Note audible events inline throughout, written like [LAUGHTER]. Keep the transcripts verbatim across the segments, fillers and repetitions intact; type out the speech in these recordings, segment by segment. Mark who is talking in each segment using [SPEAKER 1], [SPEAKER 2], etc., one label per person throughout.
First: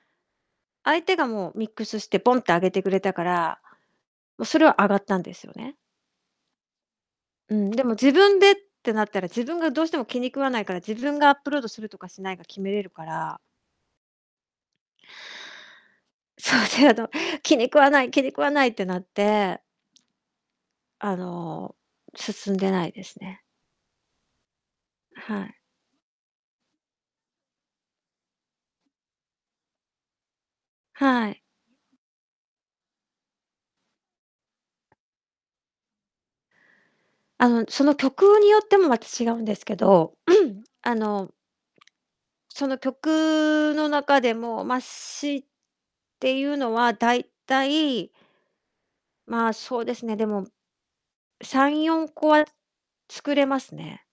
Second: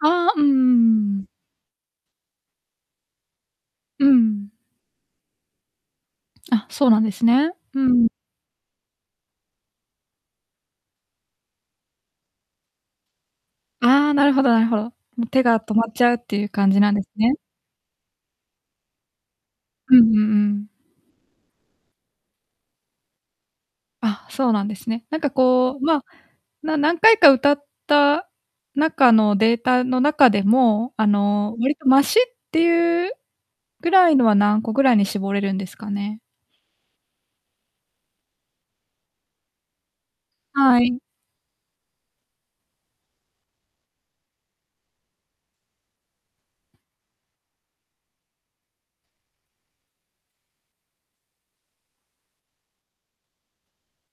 [SPEAKER 1] ああ、うんうん
[SPEAKER 2] 相
[SPEAKER 1] う
[SPEAKER 2] 手
[SPEAKER 1] んうん。
[SPEAKER 2] がもうミックスしてボンってあげてくれたから、
[SPEAKER 1] う
[SPEAKER 2] も、
[SPEAKER 1] ん。
[SPEAKER 2] それは、あがったんですよね。
[SPEAKER 1] あ、そうなんですね。
[SPEAKER 2] うん、
[SPEAKER 1] う
[SPEAKER 2] でも、
[SPEAKER 1] ん。
[SPEAKER 2] 自分でってなったら、自分がどうしても気に食わないから、自分がアップロードするとかしないか決めれるから
[SPEAKER 1] ああ、なるほどなるほど。もう、手が止まっちゃうっていう
[SPEAKER 2] そう、
[SPEAKER 1] 感じ
[SPEAKER 2] 手
[SPEAKER 1] なんで
[SPEAKER 2] が
[SPEAKER 1] す
[SPEAKER 2] 止
[SPEAKER 1] ね。
[SPEAKER 2] ま気に食わない気に食わないってなって
[SPEAKER 1] うん、ううん。
[SPEAKER 2] あの、進んでないですね。
[SPEAKER 1] あ、そうなんですね。なんか
[SPEAKER 2] はい。
[SPEAKER 1] こう、まあ、な何回か歌った中のデータの中でも、あ
[SPEAKER 2] はい。
[SPEAKER 1] の、割とマシっていうぐらいのは、何個ぐらいに絞れるんですかね？
[SPEAKER 2] あの、その、曲によってもまた違うんですけど、
[SPEAKER 1] は
[SPEAKER 2] [CLEARS THROAT] あ
[SPEAKER 1] い。
[SPEAKER 2] のその曲の中でも、マシっていうのは、大体まあ、そうですね、でもさんよんこは作れますね。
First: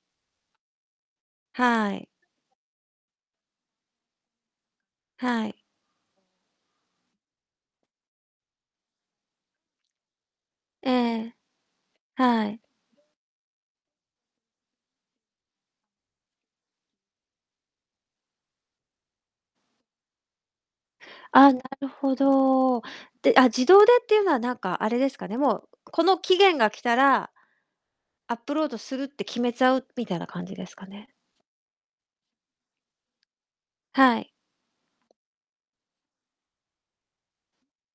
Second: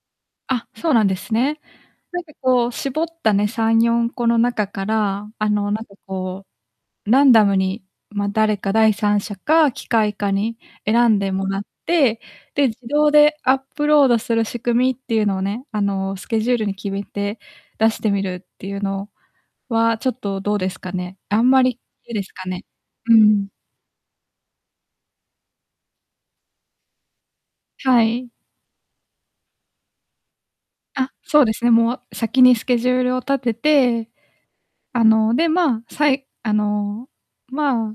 [SPEAKER 1] あ、そうなんですね。
[SPEAKER 2] はい。
[SPEAKER 1] なんかこう、絞ったね、さんよんこの中から、
[SPEAKER 2] は
[SPEAKER 1] あ
[SPEAKER 2] い。
[SPEAKER 1] の、なんかこう、ランダムに、ま、誰か、第三者か機械かに
[SPEAKER 2] え
[SPEAKER 1] 選んで
[SPEAKER 2] え。
[SPEAKER 1] もらって、
[SPEAKER 2] はい。
[SPEAKER 1] で、自動でアップロードする仕組みっていうのをね、あの、スケジュールに決めて出してみるっていうのは、ちょっとどうですかね？あん
[SPEAKER 2] あ、
[SPEAKER 1] ま
[SPEAKER 2] な
[SPEAKER 1] り
[SPEAKER 2] る
[SPEAKER 1] [UNINTELLIGIBLE]
[SPEAKER 2] ほ
[SPEAKER 1] いですかね？
[SPEAKER 2] ど、
[SPEAKER 1] うんう
[SPEAKER 2] で、あ、
[SPEAKER 1] ん。
[SPEAKER 2] 自動でっていうのはなんかあれですかね、もう、この期限が来たら、
[SPEAKER 1] はい。
[SPEAKER 2] アップロードするって決めちゃうみたいな感じですかね？
[SPEAKER 1] あ、そうですね、もう先にスケジュールを立てて、
[SPEAKER 2] はい。
[SPEAKER 1] あの、で、まあ、さいあの、ま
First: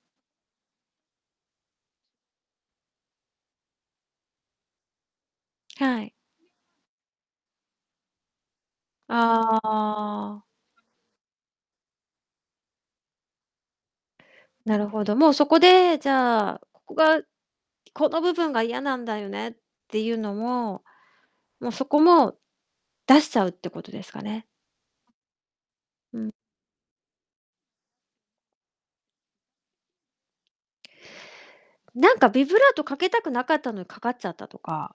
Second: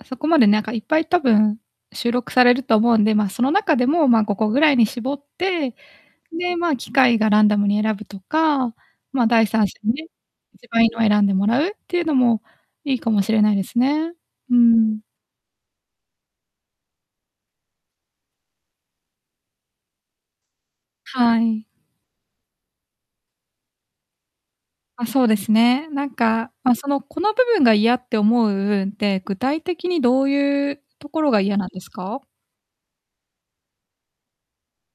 [SPEAKER 1] あ、そこまで、なんか、いっぱい、多分収録されると思うんで、まあ、その中でも、ま、ごこぐらいに絞って、
[SPEAKER 2] はい。
[SPEAKER 1] で、まあ、機械がランダムに選ぶとか、ま、第
[SPEAKER 2] あ
[SPEAKER 1] 三者にね、
[SPEAKER 2] あ。
[SPEAKER 1] 一番いいのを選んでもらうっていうのもいいかもしれないですね。う
[SPEAKER 2] なるほ
[SPEAKER 1] ん。
[SPEAKER 2] ど。もう、そこで、じゃあ、ここが、この部分が嫌なんだよねっていうのも、
[SPEAKER 1] はい。
[SPEAKER 2] もう、そこも、出しちゃうってことですかね？
[SPEAKER 1] あ、そうですね。なん
[SPEAKER 2] うん。
[SPEAKER 1] か、ま、その、この部分が嫌って思う部分って、具体的にどういうところが嫌なんです
[SPEAKER 2] なん
[SPEAKER 1] か？
[SPEAKER 2] か、ビブラートかけたくなかったのにかかっちゃったとか